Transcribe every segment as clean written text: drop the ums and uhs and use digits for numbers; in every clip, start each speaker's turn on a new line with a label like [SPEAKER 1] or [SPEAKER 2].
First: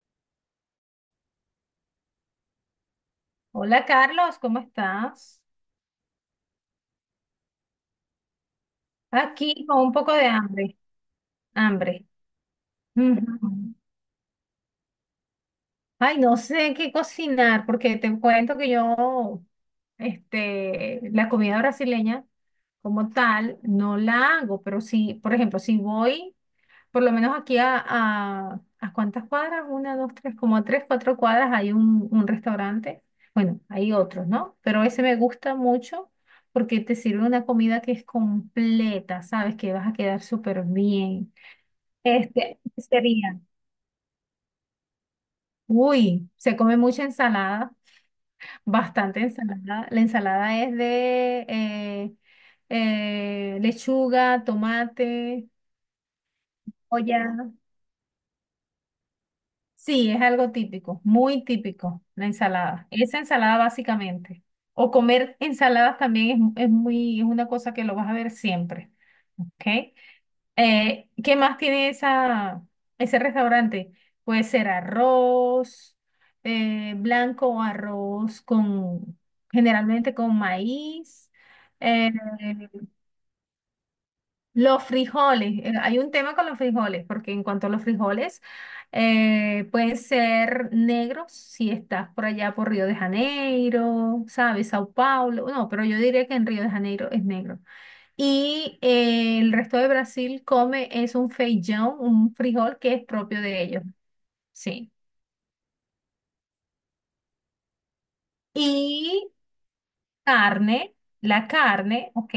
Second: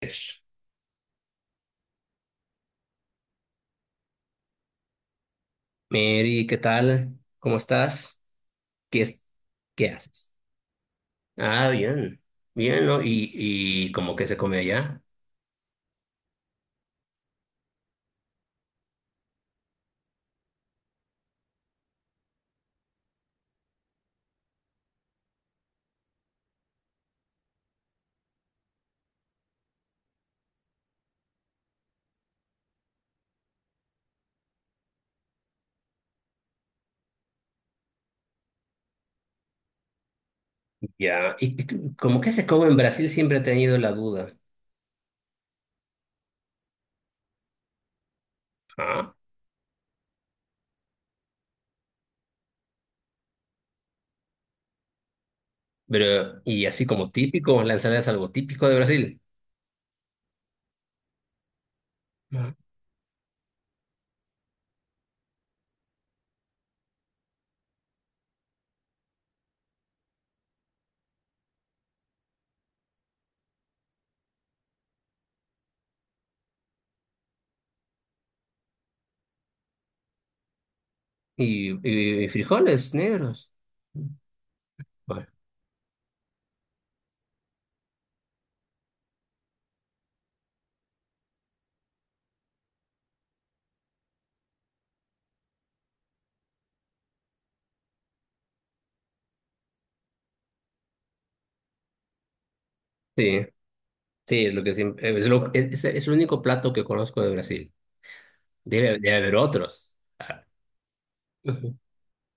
[SPEAKER 1] Ish.
[SPEAKER 2] Hola Carlos, ¿cómo estás?
[SPEAKER 1] Mary, ¿qué tal? ¿Cómo estás? ¿Qué es-
[SPEAKER 2] Aquí con
[SPEAKER 1] ¿Qué
[SPEAKER 2] un poco de
[SPEAKER 1] haces?
[SPEAKER 2] hambre,
[SPEAKER 1] Ah,
[SPEAKER 2] hambre.
[SPEAKER 1] bien, bien, ¿no? ¿Y,
[SPEAKER 2] Ujú.
[SPEAKER 1] y cómo que se come allá?
[SPEAKER 2] Ay, no sé qué cocinar, porque te cuento que yo, la comida brasileña como tal, no la hago, pero sí, por ejemplo, si voy, por lo menos aquí ¿a cuántas cuadras? Una, dos, tres, como a tres, cuatro cuadras hay un restaurante. Bueno, hay otros, ¿no? Pero ese me gusta mucho porque te sirve una comida que es completa, ¿sabes? Que vas a quedar súper bien.
[SPEAKER 1] Ya, ¿y cómo que se
[SPEAKER 2] Este,
[SPEAKER 1] come en Brasil? Siempre he
[SPEAKER 2] sería.
[SPEAKER 1] tenido la duda.
[SPEAKER 2] Uy, se come mucha ensalada.
[SPEAKER 1] Ah,
[SPEAKER 2] Bastante ensalada. La ensalada es de lechuga, tomate,
[SPEAKER 1] pero, ¿y así como
[SPEAKER 2] olla.
[SPEAKER 1] típico? ¿La ensalada es algo típico de Brasil?
[SPEAKER 2] Sí, es algo típico, muy típico, la
[SPEAKER 1] Ah.
[SPEAKER 2] ensalada. Esa ensalada básicamente. O comer ensaladas también es muy, es una cosa que lo vas a ver siempre, ¿ok? ¿Qué más tiene ese restaurante? Puede ser arroz blanco o arroz con, generalmente con maíz.
[SPEAKER 1] ¿Y,
[SPEAKER 2] eh,
[SPEAKER 1] y frijoles negros?
[SPEAKER 2] los
[SPEAKER 1] Bueno,
[SPEAKER 2] frijoles, hay un tema con los frijoles, porque en cuanto a los frijoles, pueden ser negros si estás por allá por Río de Janeiro, ¿sabes? Sao Paulo, no, pero yo diría que en Río de Janeiro es negro. Y el resto de Brasil come es un feijão, un frijol que es propio
[SPEAKER 1] sí,
[SPEAKER 2] de ellos,
[SPEAKER 1] sí, es lo que
[SPEAKER 2] sí.
[SPEAKER 1] siempre, es lo, es el único plato que conozco de Brasil. Debe
[SPEAKER 2] Y
[SPEAKER 1] haber otros. Ah,
[SPEAKER 2] carne, la
[SPEAKER 1] ujú.
[SPEAKER 2] carne, ¿ok?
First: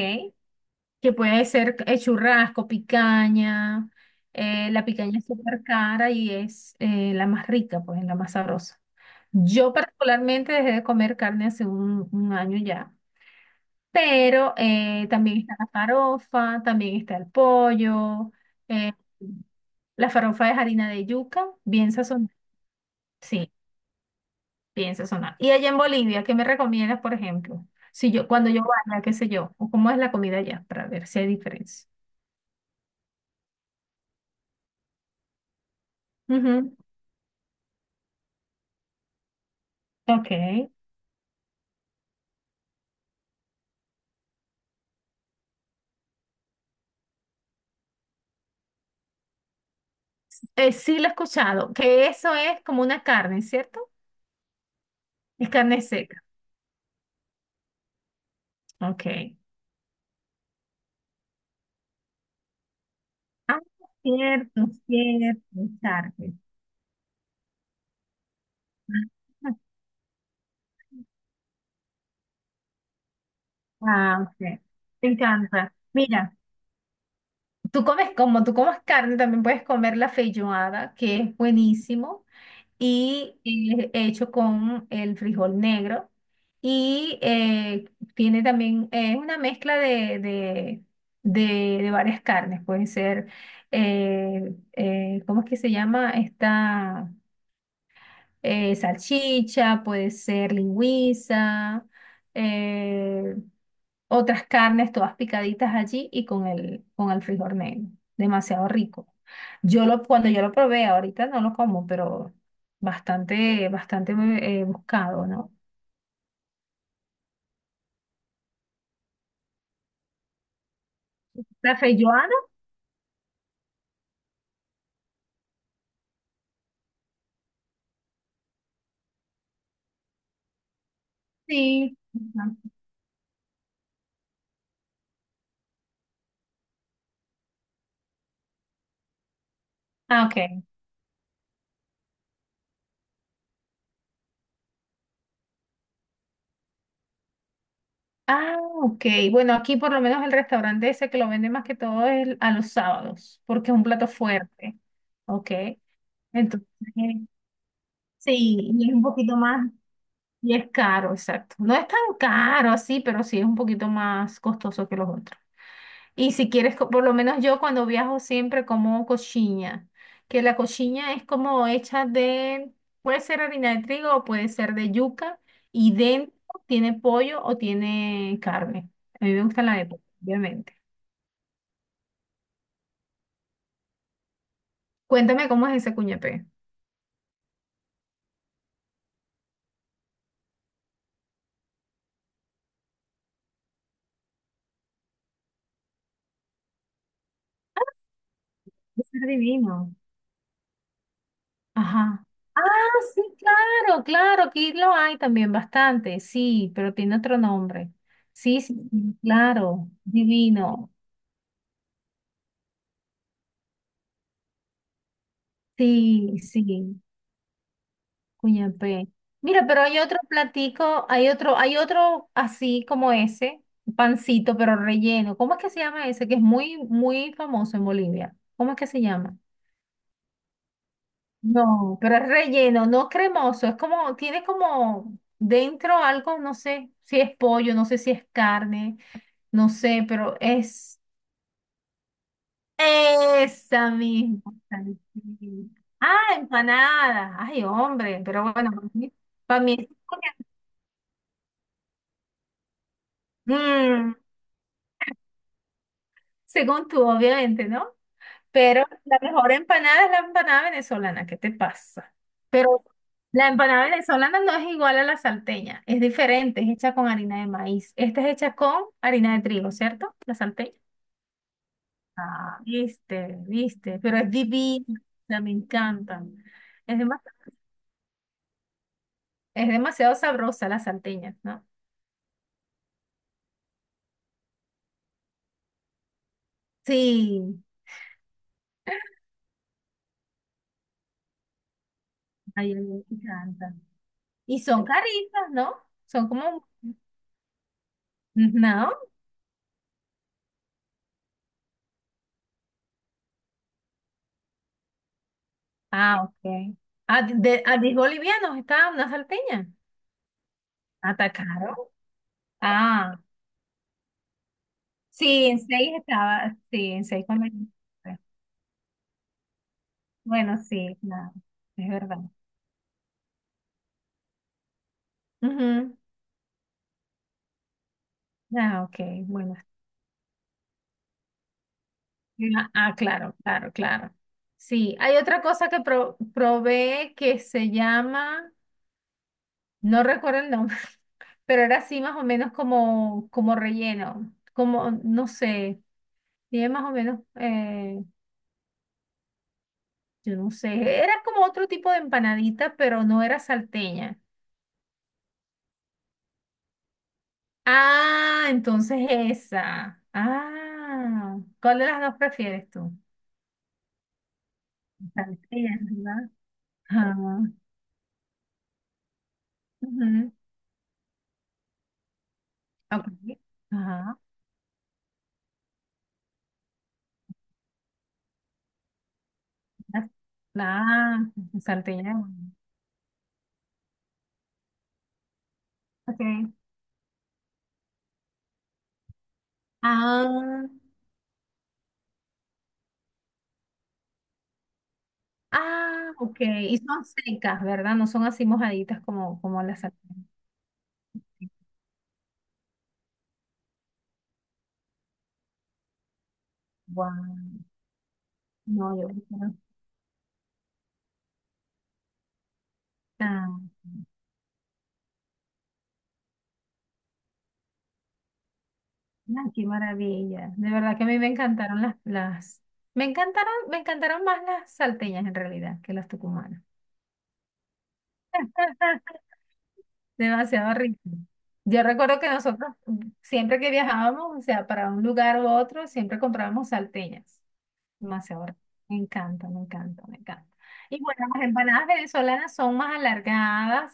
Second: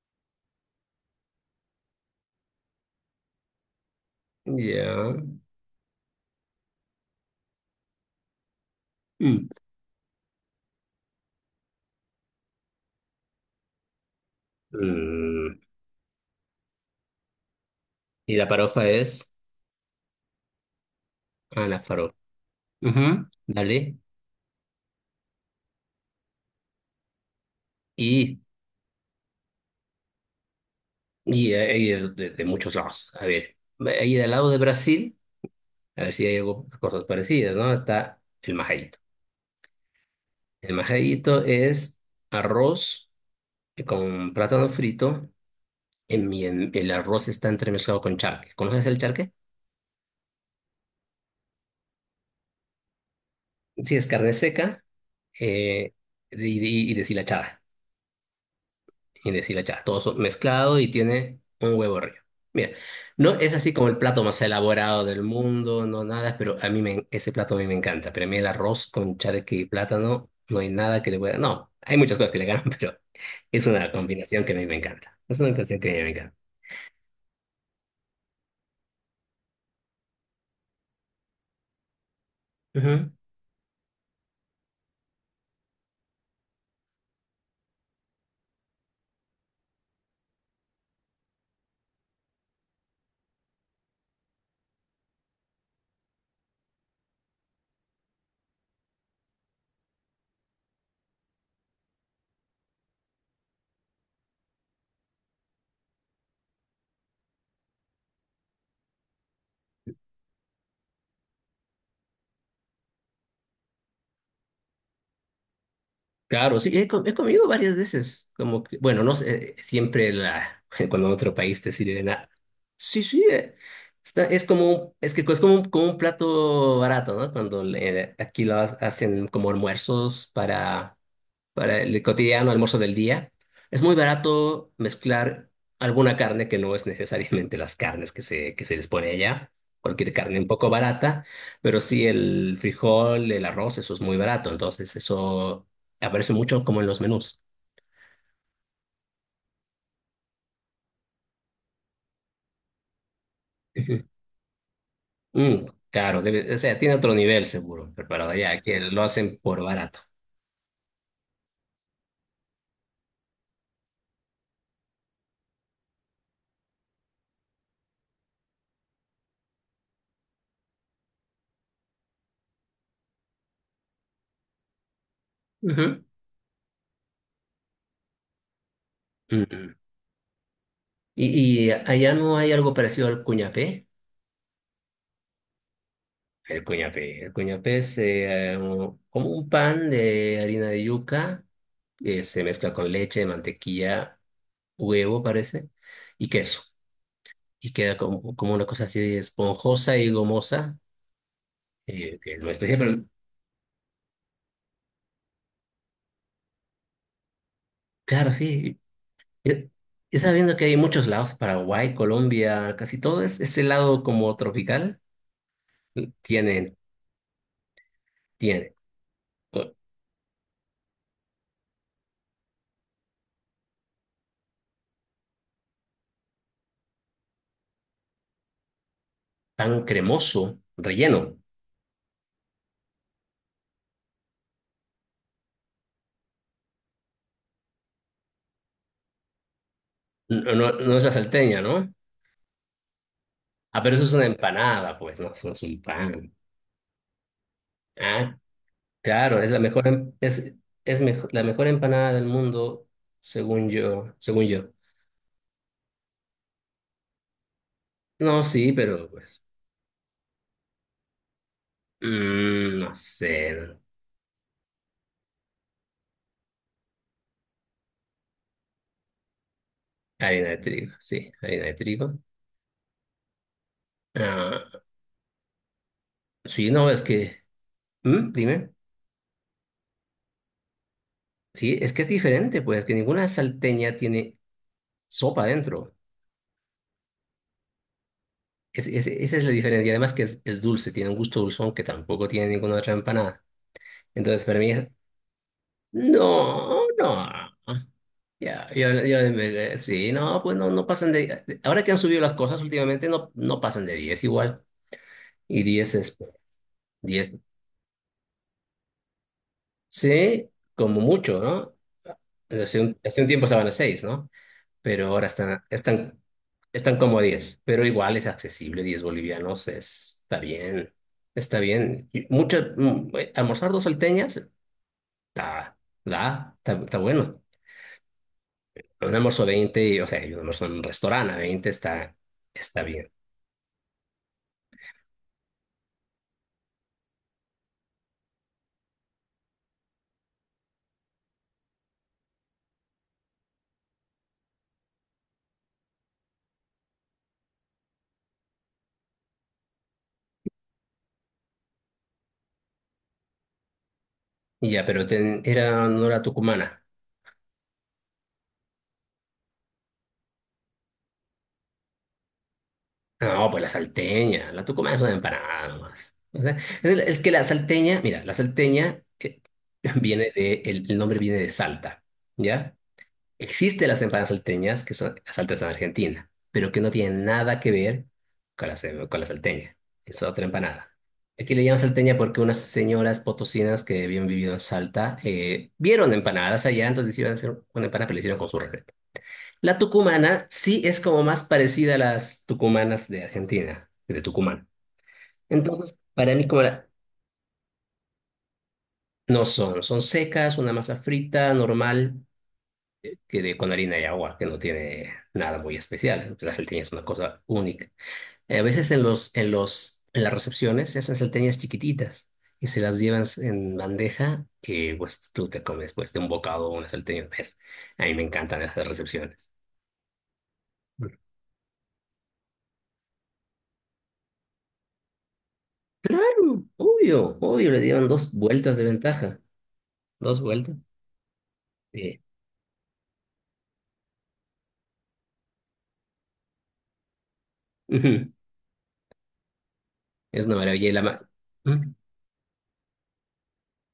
[SPEAKER 2] Que puede ser churrasco, picaña. La
[SPEAKER 1] Ya.
[SPEAKER 2] picaña es súper cara y es la más rica, pues, la más sabrosa.
[SPEAKER 1] Mm.
[SPEAKER 2] Yo particularmente dejé de comer carne hace un año ya. Pero también
[SPEAKER 1] Mm.
[SPEAKER 2] está la farofa, también está el pollo.
[SPEAKER 1] Y la farofa
[SPEAKER 2] eh,
[SPEAKER 1] es.
[SPEAKER 2] la farofa es harina de yuca,
[SPEAKER 1] Ah, la
[SPEAKER 2] bien
[SPEAKER 1] farofa.
[SPEAKER 2] sazonada.
[SPEAKER 1] Ujú,
[SPEAKER 2] Sí,
[SPEAKER 1] dale.
[SPEAKER 2] bien sazonada. Y allá en Bolivia, ¿qué me recomiendas, por ejemplo? Si yo,
[SPEAKER 1] Y,
[SPEAKER 2] cuando yo vaya, qué sé yo, o cómo es la comida allá, para ver si hay
[SPEAKER 1] y hay
[SPEAKER 2] diferencia.
[SPEAKER 1] de muchos lados. A ver, ahí del lado de Brasil, a ver si hay algo,
[SPEAKER 2] Ujú.
[SPEAKER 1] cosas parecidas, ¿no? Está el majaíto.
[SPEAKER 2] Ok.
[SPEAKER 1] El majaíto es arroz con plátano frito. El arroz está entremezclado con charque. ¿Conoces el charque?
[SPEAKER 2] Sí, lo he escuchado, que eso es como una carne, ¿cierto?
[SPEAKER 1] Sí, es carne seca
[SPEAKER 2] Es carne
[SPEAKER 1] eh,
[SPEAKER 2] seca.
[SPEAKER 1] y, y deshilachada. Y
[SPEAKER 2] Ok.
[SPEAKER 1] decirle, ya, todo mezclado y tiene un huevo arriba. Mira, no es
[SPEAKER 2] Ah,
[SPEAKER 1] así como el plato más
[SPEAKER 2] cierto,
[SPEAKER 1] elaborado del
[SPEAKER 2] cierto,
[SPEAKER 1] mundo, no
[SPEAKER 2] carne.
[SPEAKER 1] nada, pero ese plato a mí me encanta. Pero a mí el arroz con charque y plátano, no hay nada que le pueda. No, hay muchas cosas que le ganan, pero es una
[SPEAKER 2] Ah, ok.
[SPEAKER 1] combinación que a
[SPEAKER 2] Me
[SPEAKER 1] mí me encanta. Es una
[SPEAKER 2] encanta.
[SPEAKER 1] combinación que a mí me encanta.
[SPEAKER 2] Mira, tú comes carne, también puedes comer la feijoada, que es buenísimo,
[SPEAKER 1] Ujú.
[SPEAKER 2] y hecho con el frijol negro. Y tiene también, es una mezcla de varias carnes. Pueden ser, ¿cómo es que se llama esta? Salchicha, puede ser lingüiza, eh, otras carnes todas picaditas allí y con con el frijol negro. Demasiado rico. Cuando yo lo probé, ahorita no lo como, pero bastante, bastante buscado, ¿no?
[SPEAKER 1] Claro, sí, he comido varias veces. Como que, bueno, no sé, siempre la, cuando en otro país te
[SPEAKER 2] ¿La
[SPEAKER 1] sirven nada.
[SPEAKER 2] feijoada?
[SPEAKER 1] Sí, sí, está, es como, es que es como como un plato barato, ¿no? Cuando aquí lo hacen como almuerzos para
[SPEAKER 2] Sí.
[SPEAKER 1] el cotidiano
[SPEAKER 2] Ajá.
[SPEAKER 1] almuerzo del día. Es muy barato mezclar alguna carne que no es necesariamente las carnes que se les pone allá. Cualquier
[SPEAKER 2] Ah,
[SPEAKER 1] carne un
[SPEAKER 2] ok.
[SPEAKER 1] poco barata, pero sí el frijol, el arroz, eso es muy barato. Entonces, eso aparece mucho como en los menús.
[SPEAKER 2] Ah, ok. Bueno, aquí por lo menos el restaurante ese que lo vende más que todo es a los sábados, porque es un
[SPEAKER 1] Ujú.
[SPEAKER 2] plato fuerte. Ok.
[SPEAKER 1] Mm, claro, o
[SPEAKER 2] Entonces,
[SPEAKER 1] sea, tiene otro nivel seguro preparado
[SPEAKER 2] sí,
[SPEAKER 1] allá, que
[SPEAKER 2] y es
[SPEAKER 1] lo
[SPEAKER 2] un poquito
[SPEAKER 1] hacen por
[SPEAKER 2] más,
[SPEAKER 1] barato.
[SPEAKER 2] y es caro, exacto. No es tan caro así, pero sí es un poquito más costoso que los otros. Y si quieres, por lo menos yo cuando viajo siempre como coxinha, que la coxinha es como hecha de, puede ser harina de trigo o puede ser de yuca, y
[SPEAKER 1] Ujú.
[SPEAKER 2] dentro tiene pollo o tiene carne. A mí me
[SPEAKER 1] Mm,
[SPEAKER 2] gusta la
[SPEAKER 1] mm.
[SPEAKER 2] de pollo, obviamente.
[SPEAKER 1] ¿Y allá no hay algo parecido al cuñapé?
[SPEAKER 2] Cuéntame cómo es ese cuñapé.
[SPEAKER 1] El cuñapé. El cuñapé es como un pan de harina de yuca que se mezcla con leche, mantequilla, huevo, parece, y queso. Y queda como una cosa
[SPEAKER 2] Debe
[SPEAKER 1] así
[SPEAKER 2] ser divino.
[SPEAKER 1] esponjosa y gomosa,
[SPEAKER 2] Ajá.
[SPEAKER 1] que es muy
[SPEAKER 2] Ah,
[SPEAKER 1] especial, pero
[SPEAKER 2] sí, claro, claro, aquí lo hay también bastante, sí, pero tiene otro nombre.
[SPEAKER 1] claro,
[SPEAKER 2] Sí, sí,
[SPEAKER 1] sí.
[SPEAKER 2] sí,
[SPEAKER 1] eh,
[SPEAKER 2] claro,
[SPEAKER 1] Y sabiendo que hay
[SPEAKER 2] divino.
[SPEAKER 1] muchos lados, Paraguay, Colombia, casi todo es ese lado como tropical,
[SPEAKER 2] Sí,
[SPEAKER 1] tiene,
[SPEAKER 2] sí,
[SPEAKER 1] tiene
[SPEAKER 2] cuñapé. Mira,
[SPEAKER 1] eh,
[SPEAKER 2] pero hay otro platico, hay otro así como ese, pancito, pero relleno. ¿Cómo es que se llama ese? Que es muy, muy famoso en Bolivia. ¿Cómo es que se llama?
[SPEAKER 1] pan cremoso, relleno.
[SPEAKER 2] No, pero es relleno, no cremoso, es como, tiene como dentro algo, no sé si es pollo, no sé si es carne. No sé, pero
[SPEAKER 1] No, no, no
[SPEAKER 2] es
[SPEAKER 1] es la salteña, ¿no? Ah,
[SPEAKER 2] esa
[SPEAKER 1] pero eso es una
[SPEAKER 2] misma.
[SPEAKER 1] empanada, pues, no, eso no es
[SPEAKER 2] Salchicha.
[SPEAKER 1] un
[SPEAKER 2] Ah,
[SPEAKER 1] pan.
[SPEAKER 2] empanada. Ay, hombre,
[SPEAKER 1] Ah,
[SPEAKER 2] pero bueno,
[SPEAKER 1] claro, es la
[SPEAKER 2] para mí
[SPEAKER 1] mejor,
[SPEAKER 2] es.
[SPEAKER 1] la mejor empanada del mundo, según yo,
[SPEAKER 2] Mm,
[SPEAKER 1] según yo.
[SPEAKER 2] según tú, obviamente, ¿no?
[SPEAKER 1] No, sí,
[SPEAKER 2] Pero
[SPEAKER 1] pero
[SPEAKER 2] la
[SPEAKER 1] pues,
[SPEAKER 2] mejor empanada es la empanada venezolana, ¿qué te pasa? Pero
[SPEAKER 1] no
[SPEAKER 2] la
[SPEAKER 1] sé, no.
[SPEAKER 2] empanada venezolana no es igual a la salteña, es diferente, es hecha con harina de maíz. Esta es hecha con harina de trigo, ¿cierto? La
[SPEAKER 1] Harina de
[SPEAKER 2] salteña.
[SPEAKER 1] trigo, sí, harina de trigo.
[SPEAKER 2] Ah, viste, viste, pero es
[SPEAKER 1] Ah,
[SPEAKER 2] divina, me encanta.
[SPEAKER 1] sí, no,
[SPEAKER 2] Es
[SPEAKER 1] es
[SPEAKER 2] demasiado.
[SPEAKER 1] que. ¿Mm? Dime,
[SPEAKER 2] Es demasiado sabrosa la salteña, ¿no?
[SPEAKER 1] sí, es que es diferente, pues, que ninguna salteña tiene sopa dentro.
[SPEAKER 2] Sí,
[SPEAKER 1] Esa es la diferencia, y además que es dulce, tiene un gusto dulzón que tampoco tiene
[SPEAKER 2] ay,
[SPEAKER 1] ninguna
[SPEAKER 2] a mí
[SPEAKER 1] otra
[SPEAKER 2] me
[SPEAKER 1] empanada.
[SPEAKER 2] encanta.
[SPEAKER 1] Entonces, para
[SPEAKER 2] Y
[SPEAKER 1] mí.
[SPEAKER 2] son caritas, ¿no? Son como...
[SPEAKER 1] No, no. Ya,
[SPEAKER 2] No.
[SPEAKER 1] sí, no, pues no, no pasan de. Ahora que han subido las cosas últimamente, no, no pasan de 10 igual. Y 10 es
[SPEAKER 2] Ah, ok. ¿A
[SPEAKER 1] 10.
[SPEAKER 2] de, a 10 bolivianos estaba una salteña?
[SPEAKER 1] Sí, como mucho, ¿no?
[SPEAKER 2] ¿Atacaron?
[SPEAKER 1] Hace un,
[SPEAKER 2] Ah,
[SPEAKER 1] hace un tiempo estaban a 6, ¿no? Pero ahora
[SPEAKER 2] sí, en
[SPEAKER 1] están,
[SPEAKER 2] 6
[SPEAKER 1] están,
[SPEAKER 2] estaba, sí,
[SPEAKER 1] están
[SPEAKER 2] en
[SPEAKER 1] como a
[SPEAKER 2] 6 con
[SPEAKER 1] 10, pero igual
[SPEAKER 2] 23.
[SPEAKER 1] es accesible, 10 bolivianos, está
[SPEAKER 2] Bueno,
[SPEAKER 1] bien.
[SPEAKER 2] sí, claro,
[SPEAKER 1] Está
[SPEAKER 2] es
[SPEAKER 1] bien.
[SPEAKER 2] verdad.
[SPEAKER 1] Y mucho, almorzar dos salteñas, está,
[SPEAKER 2] Ujú.
[SPEAKER 1] está bueno.
[SPEAKER 2] Ah,
[SPEAKER 1] Un
[SPEAKER 2] ok,
[SPEAKER 1] almuerzo
[SPEAKER 2] bueno.
[SPEAKER 1] 20, o sea, y un almuerzo en un restaurante a 20 está,
[SPEAKER 2] Ah,
[SPEAKER 1] está
[SPEAKER 2] ah,
[SPEAKER 1] bien.
[SPEAKER 2] claro, claro, claro. Sí, hay otra cosa que probé que se llama... No recuerdo el nombre, pero era así más o menos como, como relleno, como, no sé, tiene más o menos, yo no sé, era como otro tipo de empanadita, pero no era salteña.
[SPEAKER 1] Y ya, pero no era tucumana.
[SPEAKER 2] Ah, entonces esa. Ah, ¿cuál de las dos prefieres tú?
[SPEAKER 1] No, pues la salteña. La tucumana es una empanada
[SPEAKER 2] Salteña,
[SPEAKER 1] nomás.
[SPEAKER 2] ¿verdad?
[SPEAKER 1] O sea, es que la
[SPEAKER 2] Ajá.
[SPEAKER 1] salteña, mira, la salteña viene
[SPEAKER 2] Ujú,
[SPEAKER 1] de, el, el nombre viene de Salta, ¿ya?
[SPEAKER 2] ok.
[SPEAKER 1] Existen las
[SPEAKER 2] Ajá.
[SPEAKER 1] empanadas salteñas, que son las salteñas en Argentina, pero que no tienen nada que ver con la, con la salteña. Es otra empanada.
[SPEAKER 2] Ah,
[SPEAKER 1] Aquí le llaman
[SPEAKER 2] salteña.
[SPEAKER 1] salteña porque unas señoras potosinas que habían vivido en Salta vieron
[SPEAKER 2] Okay.
[SPEAKER 1] empanadas allá, entonces decidieron hacer una empanada, pero la hicieron con su receta. La tucumana
[SPEAKER 2] Ah.
[SPEAKER 1] sí es como más parecida a las tucumanas de Argentina, de Tucumán. Entonces,
[SPEAKER 2] Ah,
[SPEAKER 1] para
[SPEAKER 2] ok.
[SPEAKER 1] mí, como
[SPEAKER 2] Y
[SPEAKER 1] la-.
[SPEAKER 2] son secas, ¿verdad? No son así mojaditas como,
[SPEAKER 1] No
[SPEAKER 2] como
[SPEAKER 1] son,
[SPEAKER 2] las
[SPEAKER 1] son
[SPEAKER 2] sartenes.
[SPEAKER 1] secas, una masa frita, normal. Que con harina y agua, que no tiene nada muy especial. La salteña es una cosa
[SPEAKER 2] Guau.
[SPEAKER 1] única. A veces
[SPEAKER 2] No,
[SPEAKER 1] en
[SPEAKER 2] yo
[SPEAKER 1] los, en
[SPEAKER 2] prefiero-.
[SPEAKER 1] los, en las recepciones se hacen salteñas chiquititas y se las llevan
[SPEAKER 2] Ah,
[SPEAKER 1] en bandeja y pues tú te comes pues de un bocado una salteña. Pues, a mí me encantan esas recepciones.
[SPEAKER 2] ah, qué maravilla. De verdad que a mí me encantaron las... me encantaron más las salteñas en realidad que las tucumanas.
[SPEAKER 1] Claro, obvio, obvio, le dieron dos vueltas de ventaja. Dos
[SPEAKER 2] Demasiado
[SPEAKER 1] vueltas.
[SPEAKER 2] rico. Yo recuerdo
[SPEAKER 1] Sí.
[SPEAKER 2] que nosotros mm, siempre que viajábamos, o sea, para un lugar u otro, siempre comprábamos salteñas.
[SPEAKER 1] Ujú.
[SPEAKER 2] Demasiado rico. Me encanta, me encanta, me
[SPEAKER 1] Es
[SPEAKER 2] encanta.
[SPEAKER 1] una maravilla. Y
[SPEAKER 2] Y
[SPEAKER 1] la ma-.
[SPEAKER 2] bueno, las empanadas
[SPEAKER 1] ¿Mm?
[SPEAKER 2] venezolanas son más alargadas,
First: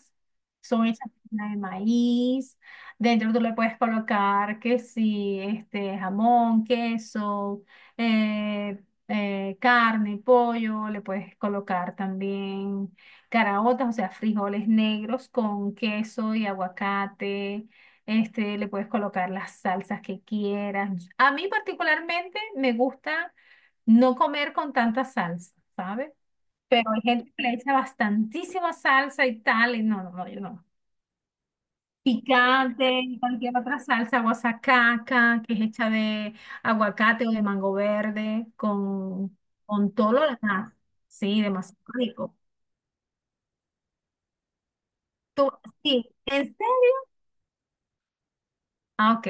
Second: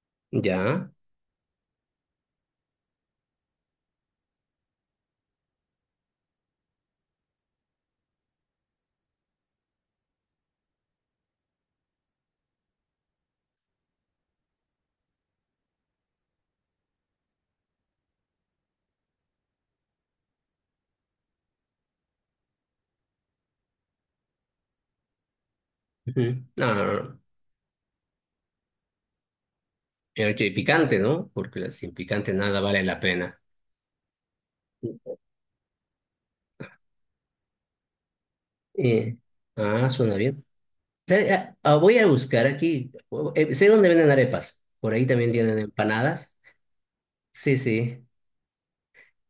[SPEAKER 2] son
[SPEAKER 1] Ya.
[SPEAKER 2] hechas con harina de maíz. Dentro tú le puedes colocar que sí, este, jamón, queso, carne, pollo, le puedes colocar también caraotas, o sea, frijoles negros con queso y aguacate. Este, le puedes colocar las salsas que quieras. A mí particularmente me gusta no comer con tanta salsa, ¿sabes?
[SPEAKER 1] Ujú. No,
[SPEAKER 2] Pero
[SPEAKER 1] no,
[SPEAKER 2] hay
[SPEAKER 1] no.
[SPEAKER 2] gente que le echa bastantísima salsa y tal, y no, no, no,
[SPEAKER 1] Pero
[SPEAKER 2] yo no.
[SPEAKER 1] picante, ¿no? Porque sin picante nada vale la
[SPEAKER 2] Picante y
[SPEAKER 1] pena.
[SPEAKER 2] cualquier otra salsa, guasacaca, que es hecha de aguacate o de mango verde,
[SPEAKER 1] Eh, ah,
[SPEAKER 2] con todo
[SPEAKER 1] suena
[SPEAKER 2] lo
[SPEAKER 1] bien.
[SPEAKER 2] demás.
[SPEAKER 1] ¿Sabe?
[SPEAKER 2] Sí,
[SPEAKER 1] Ah, ah,
[SPEAKER 2] demasiado
[SPEAKER 1] voy a
[SPEAKER 2] rico.
[SPEAKER 1] buscar aquí. Sé dónde venden arepas. Por ahí también
[SPEAKER 2] Tú,
[SPEAKER 1] tienen
[SPEAKER 2] sí,
[SPEAKER 1] empanadas.
[SPEAKER 2] ¿en serio?
[SPEAKER 1] Sí, sí.
[SPEAKER 2] Ah, ok.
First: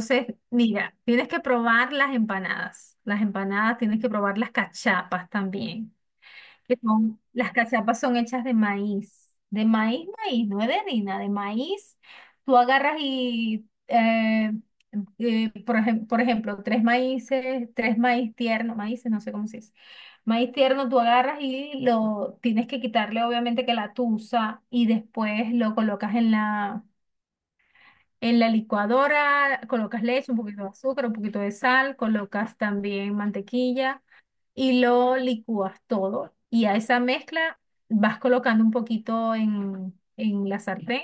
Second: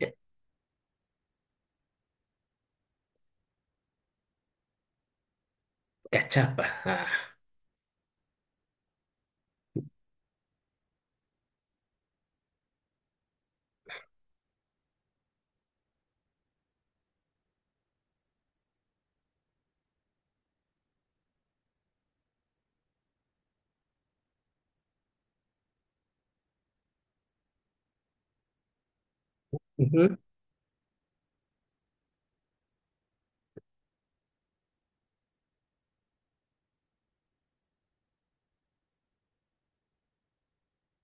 [SPEAKER 1] Eh,
[SPEAKER 2] mira, tienes que probar las empanadas. Las empanadas, tienes que probar las cachapas también.
[SPEAKER 1] Cachapa.
[SPEAKER 2] Que
[SPEAKER 1] Ah.
[SPEAKER 2] son-, las cachapas son hechas de maíz, maíz, no es de harina, de maíz. Tú agarras y, por ejemplo, tres maíces, tres maíz tierno, maíces, no sé cómo se dice. Maíz tierno, tú agarras y lo tienes que quitarle, obviamente, que la tusa y después lo colocas en en la licuadora, colocas
[SPEAKER 1] Ujú.
[SPEAKER 2] leche, un poquito de azúcar, un poquito de sal, colocas también mantequilla y lo licúas todo. Y a esa mezcla vas colocando un poquito en la sartén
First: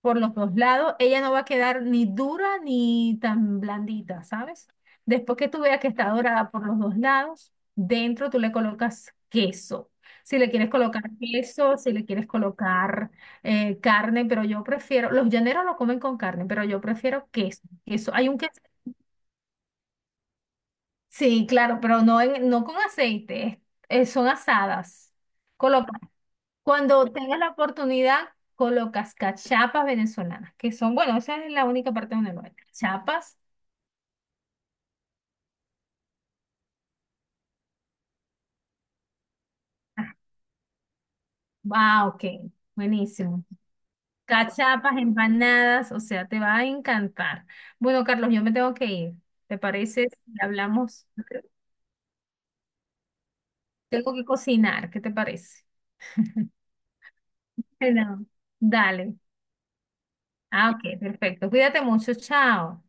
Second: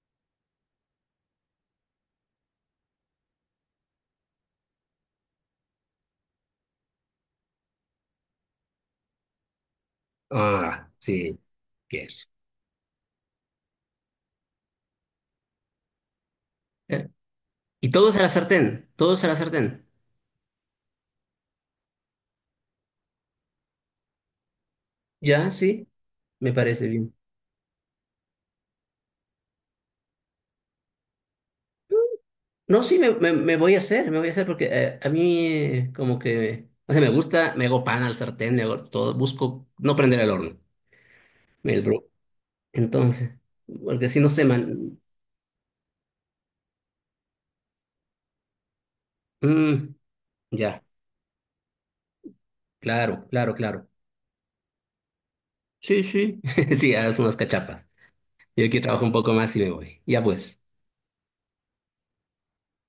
[SPEAKER 2] por los dos lados. Ella no va a quedar ni dura ni tan blandita, ¿sabes? Después que tú veas que está dorada por los dos lados, dentro tú le colocas queso. Si le quieres
[SPEAKER 1] Ah,
[SPEAKER 2] colocar
[SPEAKER 1] sí.
[SPEAKER 2] queso, si
[SPEAKER 1] ¿Qué
[SPEAKER 2] le quieres
[SPEAKER 1] es?
[SPEAKER 2] colocar carne, pero yo prefiero, los llaneros lo comen con carne, pero yo
[SPEAKER 1] Eh,
[SPEAKER 2] prefiero queso.
[SPEAKER 1] Y
[SPEAKER 2] Queso.
[SPEAKER 1] todos a
[SPEAKER 2] Hay
[SPEAKER 1] la
[SPEAKER 2] un queso.
[SPEAKER 1] sartén. Todos a la sartén.
[SPEAKER 2] Sí, claro, pero no, en, no con aceite, es-, son asadas.
[SPEAKER 1] Ya, sí.
[SPEAKER 2] Coloca,
[SPEAKER 1] Me parece
[SPEAKER 2] cuando
[SPEAKER 1] bien.
[SPEAKER 2] tengas la oportunidad, colocas cachapas venezolanas, que son, bueno, esa es la única parte donde lo hay
[SPEAKER 1] No, sí, me, me,
[SPEAKER 2] cachapas.
[SPEAKER 1] me voy a hacer porque a mí como que, o sea, me gusta, me hago pan al sartén, me hago todo, busco no
[SPEAKER 2] Ah,
[SPEAKER 1] prender el horno, el bro.
[SPEAKER 2] ah, ok,
[SPEAKER 1] Entonces,
[SPEAKER 2] buenísimo.
[SPEAKER 1] porque si no se, man.
[SPEAKER 2] Cachapas, empanadas, o sea, te va a encantar. Bueno, Carlos, yo me tengo que ir. ¿Te
[SPEAKER 1] Mm,
[SPEAKER 2] parece si
[SPEAKER 1] ya,
[SPEAKER 2] hablamos?
[SPEAKER 1] claro, claro, claro.
[SPEAKER 2] Tengo que cocinar, ¿qué te parece?
[SPEAKER 1] Sí, sí, sí, haz unas cachapas.
[SPEAKER 2] Bueno.
[SPEAKER 1] Yo aquí trabajo un
[SPEAKER 2] Dale.
[SPEAKER 1] poco más y me voy. Ya pues.
[SPEAKER 2] Ah, ok, perfecto. Cuídate mucho, chao.